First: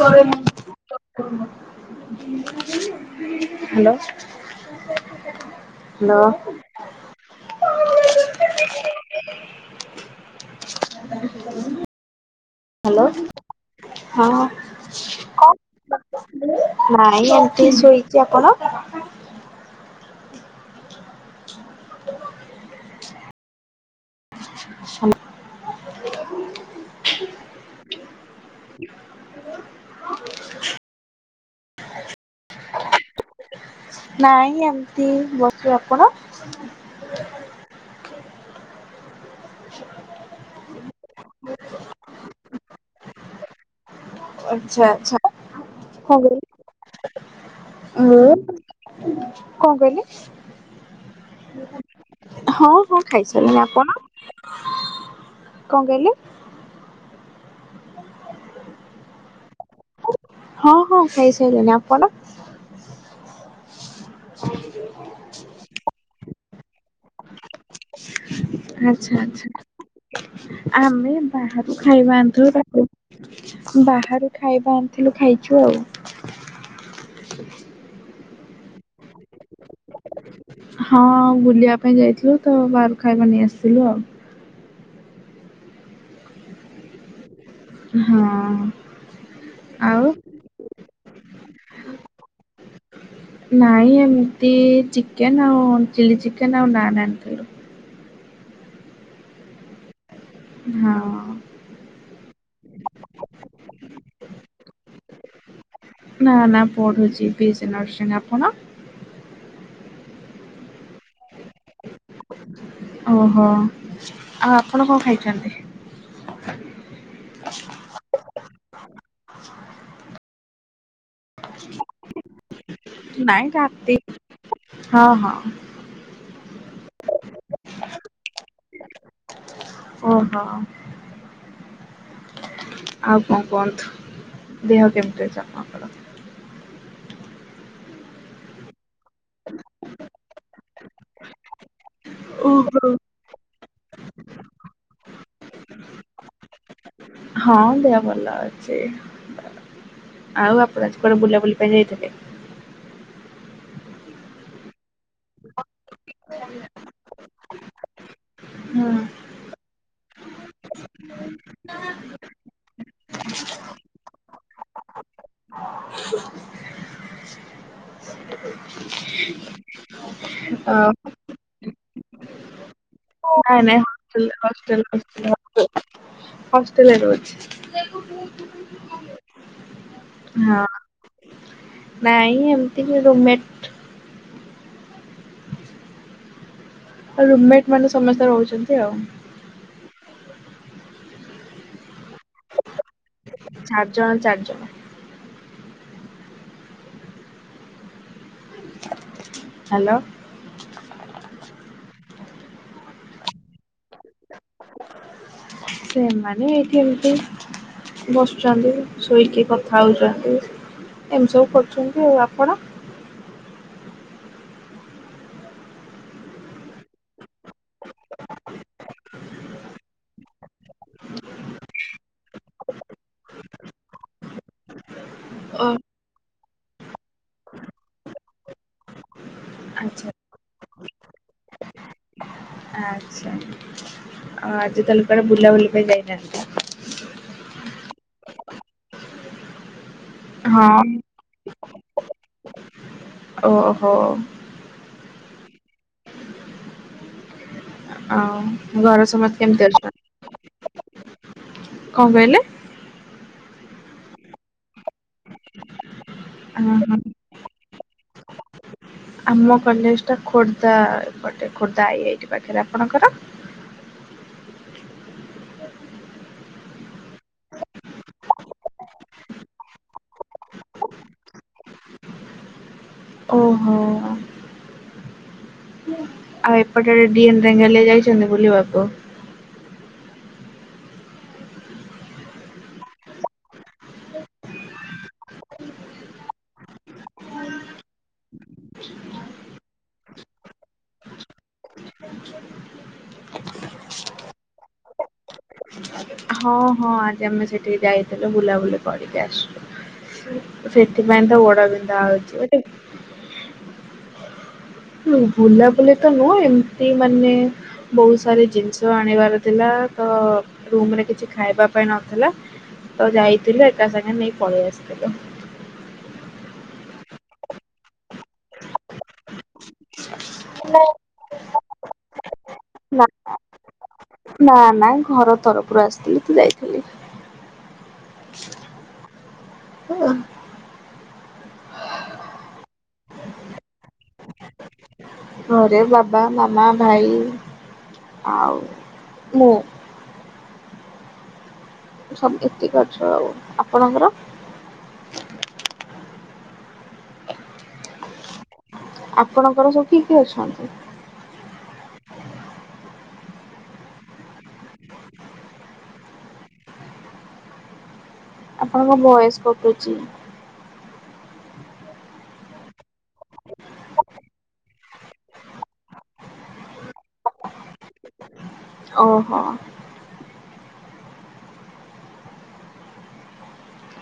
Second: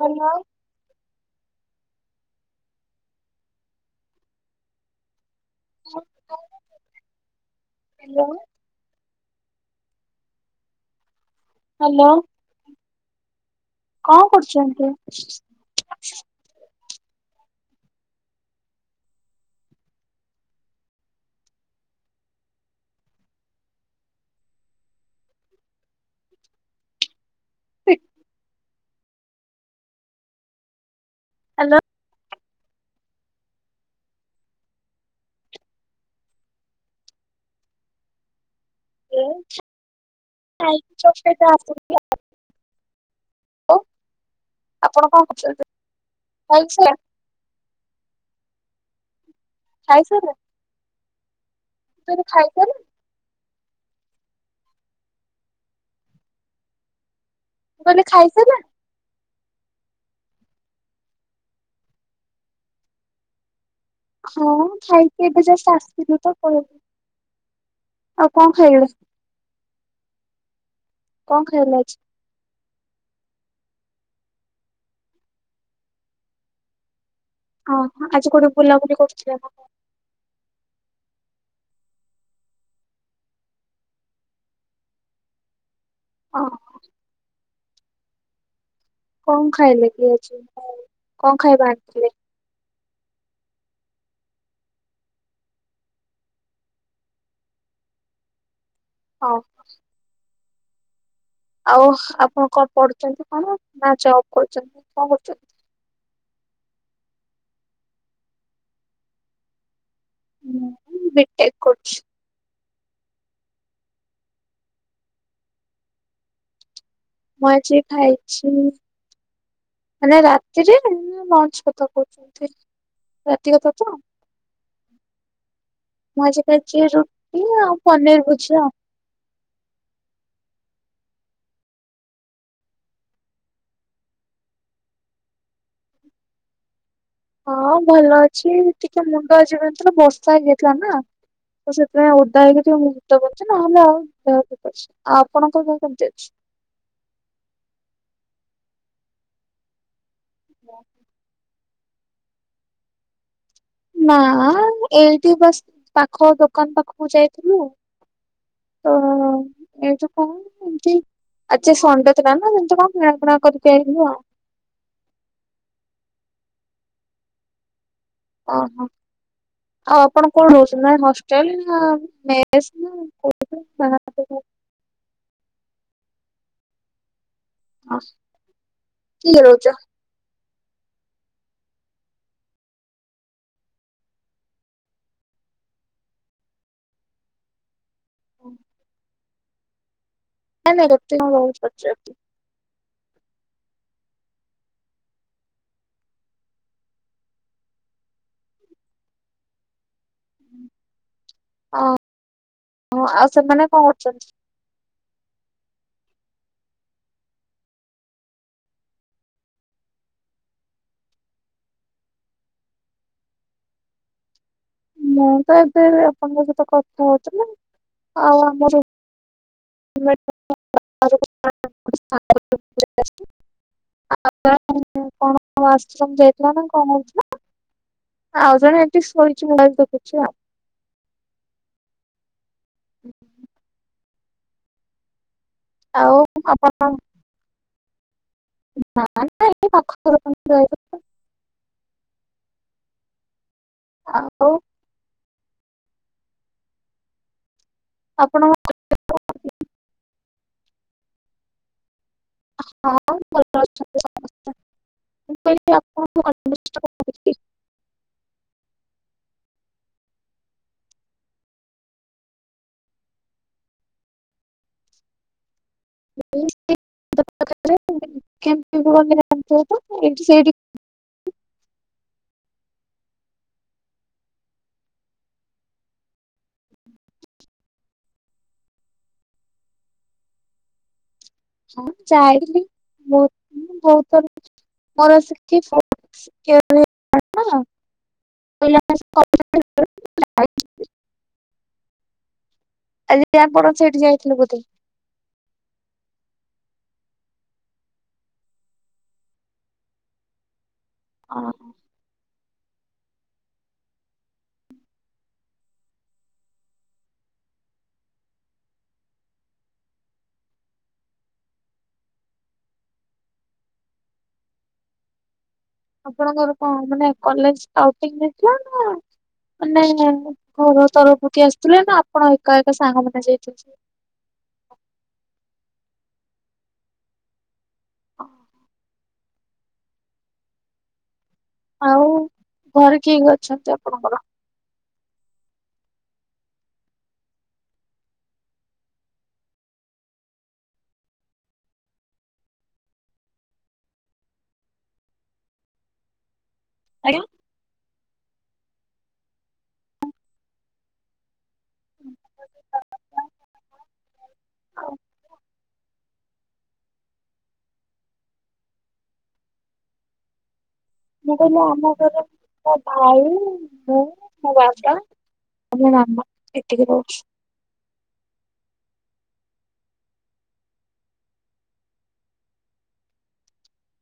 Hello hello. Hello. Hello. [inaudible] Hello. Hello ହଁ କରୁଛନ୍ତି? କଣ ନାଇଁ ଏମିତି ଶୋଇଛି ଆପଣ? [inaudible] [inaudible] [inaudible] ହ୍ୟାଲୋ। ନାଇଁ ଏମିତି ବସିଚି ଆପଣ? [unintelligible] ଆଉ ଆଛା ଆପଣ ଆଚ୍ଛା କରୁଛନ୍ତି? କଣ କହିଲେ ଖାଇସାରିଲେଣି ମୁଁ କଣ କହିଲେ ଖାଇସାରିଲେଣି ମୁଁ କହିଲି ଖାଇସାରିଲେଣି ହଁ ହଁ ଖାଇସାରିଲେଣି ଆପଣ? କଣ କହିଲେ? ମୁଁ କହିଲି ଖାଇସାଇଲେଣି? ହଁ ହଁ ଖାଇସାଇଲୁଣି। ଆପଣ? ହଁ ଖାଇକି ଏବେ ଯଷ୍ଟ୍ ଆସିଥିଲୁ ତ ଆଉ କଣ ଖାଇଲେ ଆଚ୍ଛା ଅଚ୍ଛା ଆମେ କଣ ଖାଇଲେ ବାହାରୁ ଆଜି? ଖାଇବା ଆଣିଥିଲୁ ତାକୁ ବାହାରୁ ଖାଇବା ଆଣିଥିଲୁ ଖାଇଚୁ ଆଉ। ଓହୋ ଆଜି କୋଉଠି ବୁଲାବୁଲି କରୁଥିଲେ ଆପଣ? ହଁ ବୁଲିବା ପାଇଁ ଯାଇଥିଲୁ ତ ବାହାରୁ ଖାଇବା ନେଇ ଆସିଥିଲୁ ଆଉ। ଓହୋ। ହଁ ଅଁ। କଣ ଖାଇଲେ କି ଆଜି କଣ ଖାଇବା ଆଣିଥିଲେ? ନାଇଁ ଏମିତି ଚିକେନ୍ ଆଉ ଚିଲ୍ଲି ଚିକେନ୍ ଆଉ ନାନ୍ ଆଣିଥିଲୁ। ହ। ହଁ। ଆଉ ଆପଣ କଣ ପଢୁଛନ୍ତି କଣ ନା ଜବ୍ କରୁଛନ୍ତି କଣ କରୁଛନ୍ତି? ନା ନା ପଢୁଛି ବି ଏସ୍ ସି ନର୍ସିଙ୍ଗ୍। ଆପଣ? ମୁଁ ବି ଟେକ କରୁଛି। ଓହୋ! ଆଉ ଆପଣ କଣ ଖାଇଛନ୍ତି? ମୁଁ ଆଜି ଖାଇଛି ମାନେ ରାତିରେ ନା ଲଞ୍ଚ୍ କଥା କହୁଛନ୍ତି? ରାତି ନାଇଁ କଥା ତ? [unintelligible] ହଁ ହଁ। ମୁଁ ଆଜି ଖାଇଚି ରୁଟି ଆଉ ପନିର୍ ଭୁଜିଆ। ଓହୋ। ଆଉ କଣ କୁହନ୍ତୁ ଦେହ କେମିତି ଅଛି ଆପଣ ଙ୍କ ର? ହଁ ଭଲ ଅଛି ଟିକେ ମୁଣ୍ଡ ଆଜି ବିନ୍ଧୁ ଥିଲା ତ ବର୍ଷା ହେଇଯାଇଥିଲା ନା। ତ ସେଥିପାଇଁ ଆଉ ଓଦା ହେଇଯାଚି ଓହୋ। ଆଉ। ମୁଣ୍ଡ ବିନ୍ଧୁଚିନା ଆଉ ଆଉ ଦେହ ଠିକ୍ ଅଛି ଆଉ ଆପଣଙ୍କ ଦେହ କେମିତି ଅଛି? ହଁ ଦେହ ଭଲ ଅଛି ଆଉ ଆପଣ ଆଜି କୁଆଡେ ବୁଲାବୁଲି ପାଇଁ ଯାଇଥିଲେ? ନା ଏଇଠି ବସ୍ ପାଖ ଦୋକାନ୍ ପାଖକୁ ଯାଇଥିଲୁ। ତ ହୁଁ ଏଇତ ପାଇଁ ଏମତି ଆଜି ସଣ୍ଡେ ଥିଲା ନା ଏମିତି କଣ କିଣାକିଣା କରିକି ଆଇିଲୁ ଆଉ। [unintelligible] ଓହୋ ଆଉ ଆପଣ କଣ ଅ, ରହୁଛନ୍ତି ନା ହଷ୍ଟେଲ ନା ମେସ୍ ନା ନାଇଁ ନାଇଁ ହଷ୍ଟେଲ୍ ହଷ୍ଟେଲ୍ ହଷ୍ଟେଲ୍ ହଷ୍ଟେଲ୍ ରେ ରହୁଚି। ହସ୍ କିଏ କିଏ ରହୁଚ? ହଁ। ନାଇଁ ଏମିତି କି ରୁମ୍ମେଟ୍ ଆଉ ରୁମ୍ମେଟ୍ ମାନେ ସମସ୍ତେ ରହୁଛନ୍ତି ଆଉ। ନାଇଁ ନାଇଁ ଗୋଟେ କଣ୍ [unintelligible] ହଉଚି ପଚାର୍ଚି। ଚାର୍ ଜଣ ଚାର୍ ଜଣ। ହାଲୋ। ହଁ ହଁ ଆଉ ସେମାନେ କଣ କରୁଚନ୍ନ୍ତି? ସେମାନେ ଏଇଠି ଏମିତି ବସ୍ଛନ୍ତି ଶୋଇକି କଥା ହଉନ୍ତି। ଏମତି ସବୁ କରୁଚନ୍ତି ଆଉ ଆପଣ? ମୁଁ ତ ଏବେ ଆପଣଙ୍କ ସହିତ କଥା ହଉ ଥିଲି ଆଉ ଆମର [unintelligible] ଆ କ [unintelligible] ଣ ଆଶ୍ରମ ଯାଇଥିଲା ଓ ନା କଣ ହେଉଥିଲା? ଆଉ ଜଣେ ଏଟି କରିଚି ମୋବାଇଲ ଆଚ୍ଛା ଦେଖୁଚି ଆଉ। ହୁଁ। ଆଚ୍ଛା ଆଉ ତାହାଲେ କୁଆଡେ ବୁଲା ବୁଲି ଆଉ ଆପଣ [unintelligible] ହଁ। ଓହୋ। ଆଉ ଆପଣ ଆଉ ଘର ସମସ୍ତେ କେମିତି ଅଛନ୍ତି? କଣ କହିଲେ? ହଁ ଭଲ ଅଛନ୍ତି ସ [unintelligible] ମସ୍ତେ ମୁଁ କହିଲି ଆପଣ ହଁ ହଁ। ଆମ କଲେଜ ଟା ଖୋର୍ଦ୍ଧାପଟେ ଖୋର୍ଦ୍ଧା ଏଇଟି ପାଖରେ ଆପଣଙ୍କର? [unintelligible] ଓହୋ। ଆଉ ଏପଟେ ଡିଏନ୍ ଢେଙ୍ଗାଲିଆ ଯାଇଛନ୍ତି ବୁଲିିବାବୁ? ହଁ ମୁଁ ଯାଇଥିଲି ବହୁତ ବହୁତ ଥର। ମୋର ସେଠି [unintelligible] [unintelligible] ଆଜି ଆପଣ ସେଇଠି ଯାଇଥିଲେ ବୋଧେ? ହଁ। ହଁ ଆଜି ଆମେ ସେଠିକି ଯାଇଥିଲୁ ବୁଲାବୁଲି କରିକି ଆସିଲୁ। ସେଥିପାଇଁତ ଗୋଡ଼ ବିନ୍ଧା ହଉଚି ଗୋଟେ ହୁଁ ବୁଲାବୁଲିତ ନୁହଁ ଏମିତି ମାନେ ବହୁ ସାରି ଜିନିଷ ଆଣିବାର ଥିଲା ତରୁମରେ କିଛି ଖାଇବା ପାଇଁ ନଥିଲା ତ ଯାଇଥିଲୁ ଏକା ସାଙ୍ଗେ ନେଇ ପଳେଇ ଆସିଥିଲୁ। ଆପଣଙ୍କର କଣ ମାନେ କଲେଜ୍ ୱେଟିଙ୍ଗରେ ଥିଲାନା ମାନେ ଘର ତରଫରୁ କିଏ ଆସିଥିଲେ ନା ଆପଣ ଏକା ଏକା ନା ସାଙ୍ଗମାନେ ଯାଇଥିଲେ? ନା ନା ଘର ତରଫରୁ ଆସିଥିଲି ତ ଯାଇଥିଲି। [inaudible] ହଁ। ଆଉ ଘରେ କିଏ କିଏ ଅଛନ୍ତି ଆପଣଙ୍କର? ଘରେ ବାବା ମାମା ଭାଇ ଆଉ ମୁଁ। ସ ଏତିକି ଅଛୁ ଆଉ ଆପଣଙ୍କର? ଆଜ୍ଞା। ଆପଣଙ୍କର ସବୁ କିଏ କିଏ ଅଛନ୍ତି? [inaudible] [unintelligible] ଆପଣଙ୍କ ଭଏସ୍ କଟୁଚି। ମୁଁ କହିଲି ଆମ ଘରେ ମୋ ଭାଇ ମୁଁ ମୋ ବାପା ଆଉ ମୋ ମାମା ଏତିକି ରହୁଛୁ। ଓହୋ।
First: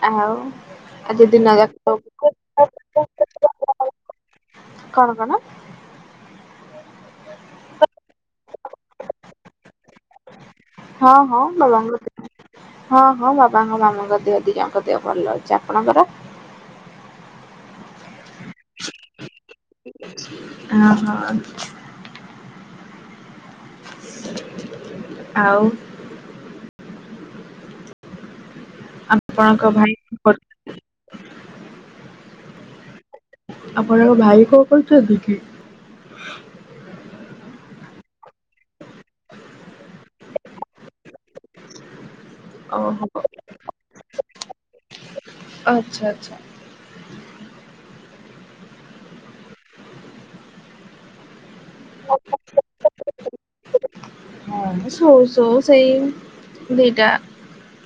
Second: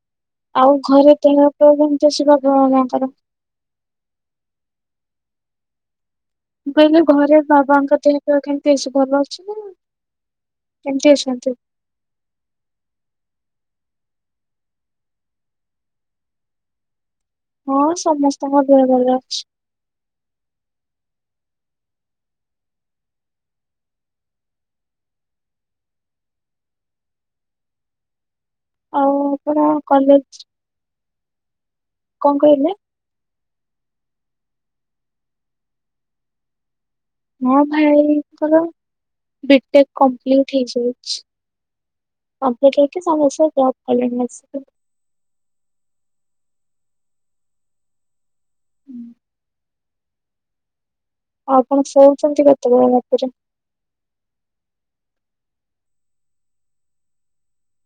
ଆଉ ଆଉ ଘରେ ଆଜି ଦିନ ତେଣ ଯାକ [unintelligible] ଯେମିତି ସେବା ଆଙ୍କର କଣ କଣ? ମୁଁ କହିଲି ଘରେ ବାବାଙ୍କ ଦେହ ପେହ କେମିତି ଅଛି ଭଲ ଅଛିନା? ହଁ ହଁ ବାବାଙ୍କ ଦେ ହଁ ହଁ ବାବାଙ୍କ ମାମାଙ୍କ ଦେହ ଦି ଜଣଙ୍କ ଦେହ ଭଲ ଅଛି ଆପଣଙ୍କର? ହଁ ସମସ୍ତଙ୍କ ଦେହ ଭଲ ଅଛି। [inaudible] ଓହୋ ଛା ଆଉ ଆଉ ଆପଣଙ୍କ ଆପଣ ଭାଇ କଲେଜ୍ କଁ କହିଲେ? ଆପଣଙ୍କ ଭାଇ କଣ କରୁଚନ୍ତିକି? ମୋ ଭାଇଙ୍କର ବିଟେକ୍ କଂପ୍ଲିଟ୍ ହେଇଯାଇଛି। କଂପ୍ଲିଟ୍ ହେଇକି ଓହୋ ସେଆଉ ଏଇଥର ଜବ୍ ପାଇଲେଣି ଆସିକି। ଆଚ୍ଛା ଆଚ୍ଛା। ହୁଁ। ଆ ଆପଣ ଶୋଉଚନ୍ତି କେତେବେଳେ ରାତିରେ? ଆମେ ଶୋଉ ଶୋଉ ସେଇ ଦିଇଟା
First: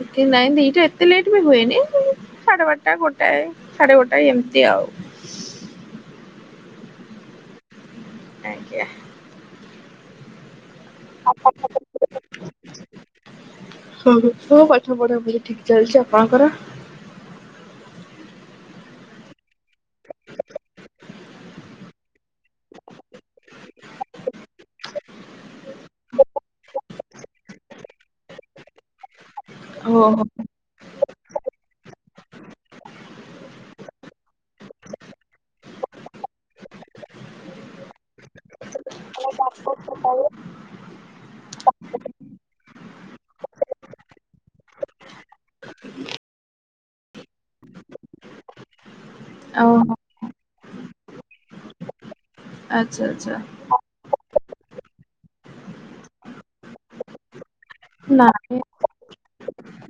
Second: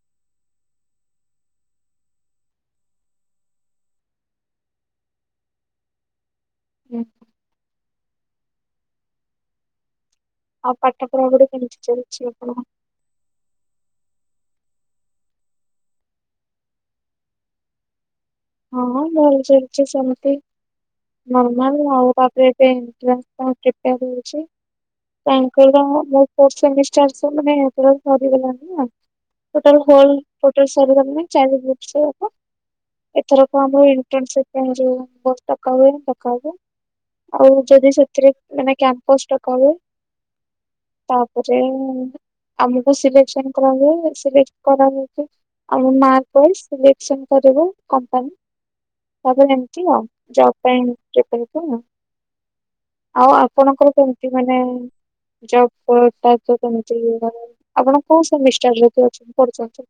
ଏତେ ନାଇଁ ଦିଟା ଏତେ ଲେଟ୍ ବି ହୁଏନି ସାଢେ ବାରଟା ଗୋଟାଏ ସାଢେ ଗୋଟାଏ ଏମିତି ଆଉ। ହୁଁ। ଆଜ୍ଞା। ଆଉ ପାଠ ପଢ଼ାପଢ଼ି କେମିତି ଚାଲିଚି ଆପଣଙ୍କର? ହଁ ମୋ ପାଠ ପଢ଼ାପଢ଼ି ଠିକ୍ ଚାଲିଚି ଆପଣଙ୍କର? ହଁ, ଭଲ ଚାଲିଛି ସେମିତି। ନର୍ମାଲ ଆଉ ତାପରେ ଏବେ ଏନଟ୍ରାନ୍ସ ପାଇଁ ପ୍ରିପେୟାର ହୋଉଛି। କାଇଁକିନା ମୋ ମୋର ଫୋର୍ଥ ସେମିଷ୍ଟାରସ ମାନେ ଏବେର ସରିଗଲା ନା। ଟୋଟାଲ୍ ଓହୋ ହୋଲ୍ ଟୋଟାଲ୍ [unintelligible] ଏଥରକ ଆମେ ଇଣ୍ଟର୍ନସିପ ପାଇଁ ଯିବୁ। [unintelligible] ପକାଇବୁ ଆଉ ଯଦି ସେଥିରେ ମାନେ କ୍ୟାମ୍ପସ ଡକା ହୁଏ। ତାପରେ ଆମକୁ ସିଲେକ୍ସନ କରିବେ, ସିଲେକ୍ଟ କରାହେଇକି ଆମ ମାର୍କ ୱାଇଜ୍ ସିଲେକସନ୍ କରିବ କମ୍ପାନୀ। ତାପରେ ଏମିତି ଓହୋ ଆଉ ଜବ୍ ପାଇଁ [unintelligible] ଆଚ୍ଛା ଆଚ୍ଛା ଆଉ ଆପଣଙ୍କର କେମିତି? କେମିତି ମାନେ ଜବ୍ ପାଉଛ କେମିତି ମାନେ? ଆପଣ କୋଉ ନାଇଁ ସେମିଷ୍ଟାରରେ ପଢୁଛନ୍ତି?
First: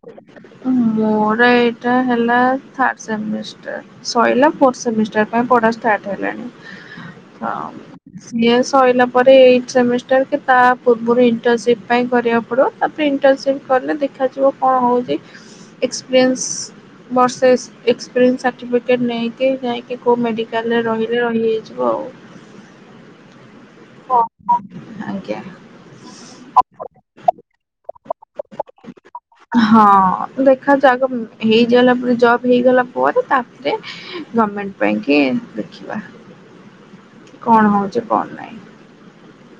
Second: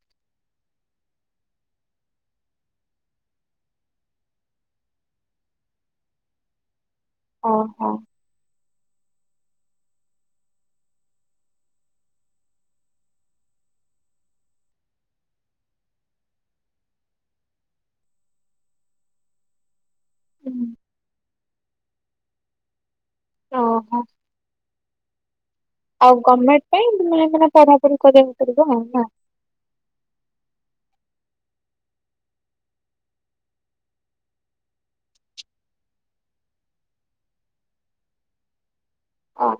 ମୋର ଏଇଟା ହେଲା ଥାର୍ଡ ସେମିଷ୍ଟାର। ସଇଲା ଫୋର୍ଥ ସେମିଷ୍ଟାର ପାଇଁ ପଢ଼ା ଷ୍ଟାର୍ଟ ହେଲାଣି। ହଁ। ଓହୋ ସିଏ ସଇଲା ପରେ ଏଇଟ୍ ସେମିଷ୍ଟାର କି ତା ପୂର୍ବରୁ ଇଣ୍ଟର୍ନସିପ୍ ପାଇଁ କରିବାକୁ ପଡିବ। ତାପରେ ଇଣ୍ଟର୍ନସିପ୍ କଲେ ଦେଖାଯିବ କଣ ହଉଛି। ଏକ୍ସପିରିଏନ୍ସ ବର୍ଷେ ଏକ୍ସପିରିଏନ୍ସ ସାର୍ଟିଫିକେଟ୍ ନେଇକି ଯାଇଁକି କୋଉ ମେଡ଼ିକାଲରେ ରହିଲେ ରହିହେଇଯିବ ଆଉ। ଓହୋ। ଆଜ୍ଞା। ଆଉ ଗର୍ମେଣ୍ଟ ପାଇଁ ମାନେ ମାନେ ପଢାପଢି କରିଆକୁ ପଡିବ ଆଉ। ହଁ ଦେଖାଯାଉ ଆଗ ହେଇଗଲା ପରେ ଜବ୍ ହେଇଗଲା ପରେ, ତାପରେ ଗର୍ମେଣ୍ଟ ପାଇଁକି ଦେଖିବା କଣ ହଉଛି କଣ ନାହିଁ। ହଁ।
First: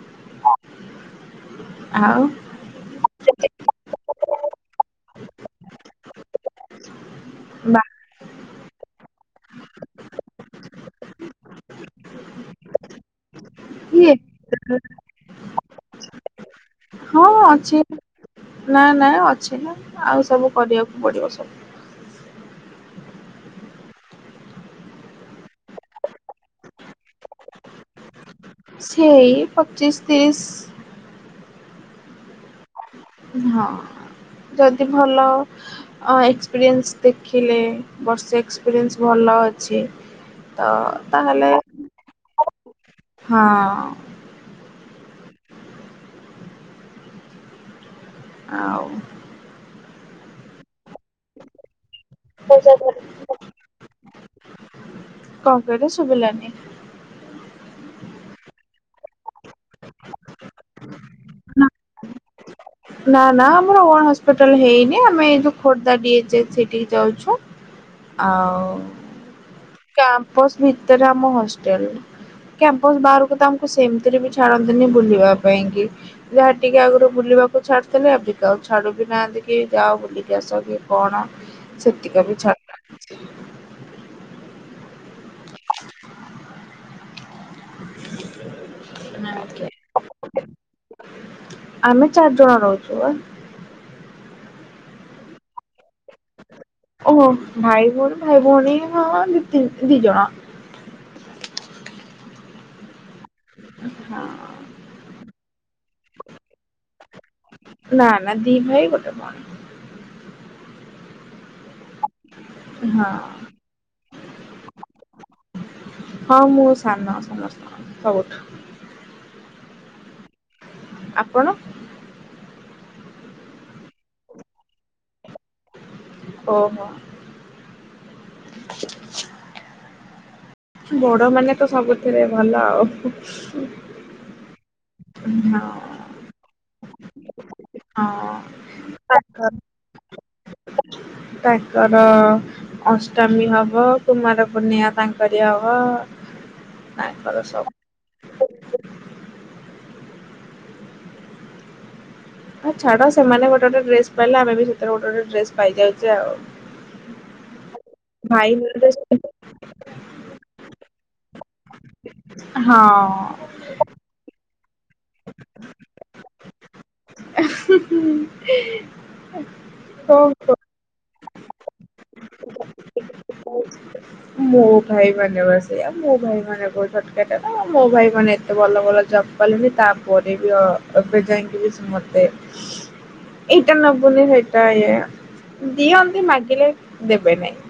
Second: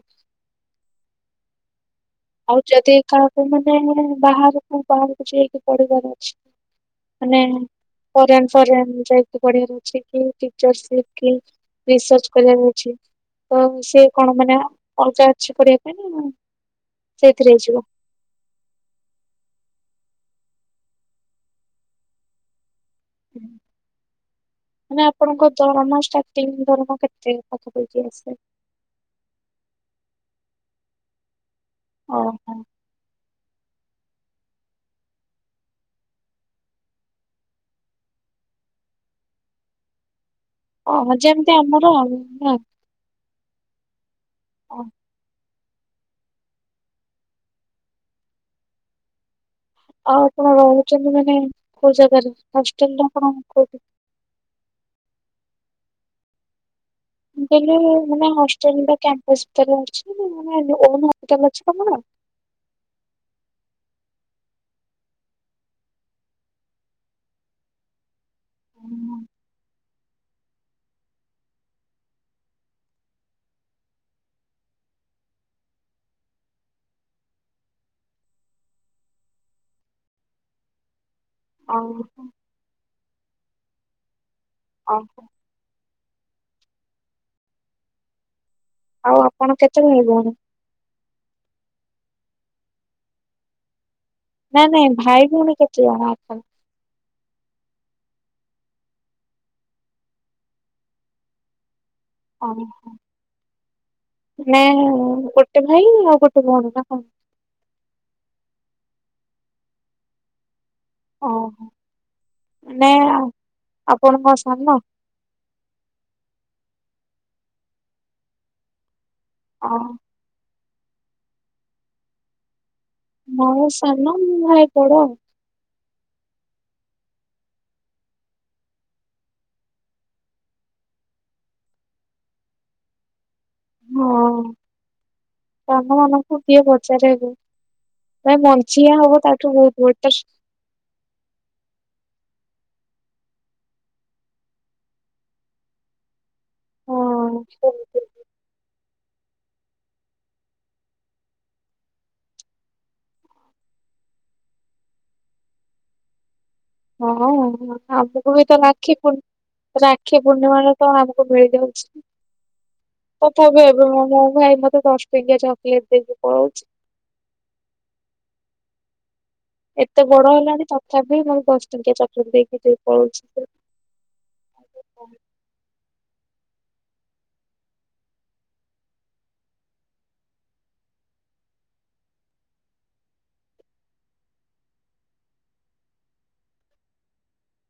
ଆଉ। ଆଉ ଯଦି କାହାକୁ ମାନେ ବାହାରକୁ ବାହାରକୁ ଯାଇକି ପଢିବାର ଅଛି। ମାନେ ଫରେନ୍ ଫରେନ୍ ଯାଇକି ପଢ଼ିଆର ଅଛି କି ଟିଚରସିପ୍ କି ରିସର୍ଚ୍ଚ କରିଆର ଅଛି ତ ବାକି ସିଏ କଣ ମାନେ ଅଲଗା ଅଛି ପଢ଼ିଆ ପାଇଁ ନା? ହଁ ସେଇଥିରେ ହେଇଯିବ? ଅଛି, ନାଁ, ନାଁ ଅଛି ନା ଆଉ ସବୁ କରିଆକୁ ପଡିବ ସବୁ। [inaudible] ମାନେ ଆପଣଙ୍କ ଦରମା ଷ୍ଟାର୍ଟିଂ ଦରମା କେତେ ପାଖାପାଖି ଆସେ? ସେଇ ପଚିଶ, ତିରିଶ। ଓହୋ। ହଁ, ଯଦି ଭଲ ଅ ଏକ୍ସପିରିଏନ୍ସ ଦେଖିଲେ ବର୍ଷେ ଏକ୍ସପିରିଏନ୍ସ ଭଲ ଅଛି। ତ ଓହୋ ତାହେଲେ ଯେମିତି ଆମର ଆଉ ନା। ହଁ। ହଁ। ଆଉ ଆଉ ଆପଣ ରହୁଛନ୍ତି ମାନେ କୋଉ ଜାଗାରେ ହଷ୍ଟେଲ ନା କଣ କୋଉଠି? କଣ କହିଲେ ଶୁଭିଲାନି? ମୁଁ କହିଲି ମାନେ ହଷ୍ଟେଲର କ୍ୟାମ୍ପସ୍ ଭିତରେ ରହୁଛନ୍ତି ନା ଓନ୍ ହସ୍ପିଟାଲ୍ ଅଛି ତମର? ନା ନା ଆମର ଓନ୍ ହସ୍ପିଟାଲ ହେଇନି ଆମେ ଏ ଯୋଉ ଖୋର୍ଦ୍ଧା ଡିଏଚ୍ଏଚ୍ ସେଇଠିକି ଯାଉଛୁ। ଆଉ, କ୍ୟାମ୍ପସ୍ ଭିତରେ ଆମ ହଷ୍ଟେଲ। କ୍ୟାମ୍ପସ୍ ବାହାରକୁ ତ ଆମକୁ ସେମିତିରେ ବି ଛାଡନ୍ତିନି ବୁଲିବା ପାଇଁ କି। ଯାହା ଟିକେ ଆଗରୁ ବୁଲିବାକୁ ଛାଡୁଥିଲେ ଅବିକା ଆଉ ଛାଡୁ ବିି ନାହାନ୍ତି କି ଯାଅ ବୁଲିକି ଆସ କିି କଣ ଓହୋ ସେତିକ ବି ଛାଡ଼ ଓ। ଆଉ ଆପଣ ଛାଡୁନାହାନ୍ତି। କେତେଟା ଭାଇ ଭଉଣୀ। ଆମେ ଚାରି ଜଣ ରହୁଛୁ ବା। ନା ନାଇଁ ଭାଇ ଭଉଣୀ କେତେ ଜଣ ଆପଣ। ଓହୋ ଭାଇ ଭଉଣୀ ଭାଇ ଭଉଣୀ ହଁ ଦିତିି ଦି ଜଣ। ଓହୋ, ହଁ ନାଇ ଗୋଟେ ଭାଇ ଆଉ ଗୋଟେ ଭଉଣୀ ନା କଣ? ନା ନା ଦି ଭାଇ ଗୋଟେ ଭଉଣୀ। ଓହୋ ମନେ ହଁ। ଆପଣ କଁ ସାନ? ହଁ ମୁଁ ସାନ ସମସ୍ତଙ୍କ ସବୁଠୁ। ଓ। ଆପଣ? ହଁ ସାନ ମୁଁ ଭାଇ ବଡ଼ ଆଉ। ଓହୋ। [inaudible] ବଡ ମାନେ ତ ସବୁଥିରେ ଭଲ ଆଉ। ହଁସାନ ହଁ ମାନଙ୍କୁ କିଏ ପଚାରେ ଆଗେ। ଏ ମଞ୍ଚଆ ହବ ତାଙ୍କର ତାଠୁ ବହୁତ ବହୁତ ତ ତାଙ୍କର ଅଷ୍ଟମୀ ହବ କୁମାର ପୁର୍ଣିମା ତାଙ୍କରି ହବ। ହଁ। ତାଙ୍କର ସବୁ ହଁ ଛାଡ ସେମାନେ ଗୋଟେ ଗୋଟେ ଡ୍ରେସ ପାଇଲେ ଆମେ ବି ସେଥେରେ ଗୋଟେ ଗୋଟେ ଡ୍ରେସ ପାଇ ଯାଉଛେ ଆଉ। ହଁ ଆଗକୁ ଭାଇ ତ ମିଳିଲେ ରାକ୍ଷୀ ପୁଣ ରାକ୍ଷୀ ପୂର୍ଣ୍ଣିମାରେ ତ ଆମକୁ ମିଳିଯାଉଛି। ହଁ। ତଥାପି ଏବେ ମୋ ମୋ ଭାଇ ମତେ ଦଶ ଟିକିଆ ଚକୋଲେଟ ଦେଇକି ପଳଉଛି। ହୁଁ ହୁଁ। ଏତେ ବଡ ହେଲାଣି ତଥାପି ମତେ ଦଶ ଟଙ୍କିଆ ଚକୋଲେଟ୍ ଦେଇକି ପଳୁଛି। ମୋ ଭାଇ ମାନେ ବା ସେଇଆ ମୋ ଭାଇ ମାନେ କଁ ଛୋଟକାଟିଆ ନା ମୋ ଭାଇ ମାନେ ଏତେ ଭଲ ଭଲ ଜବ ପାଇଲେ ବି ତାପରେ ବି ଏବେ ଯାଙ୍କେ ବି ସେ ମତେ। ଏଇଟା ନବୁନି ସେଇଟା ଇଏ ଦିଅନ୍ତି ମାଗିଲେ ଦେବେ ନାଇଁ।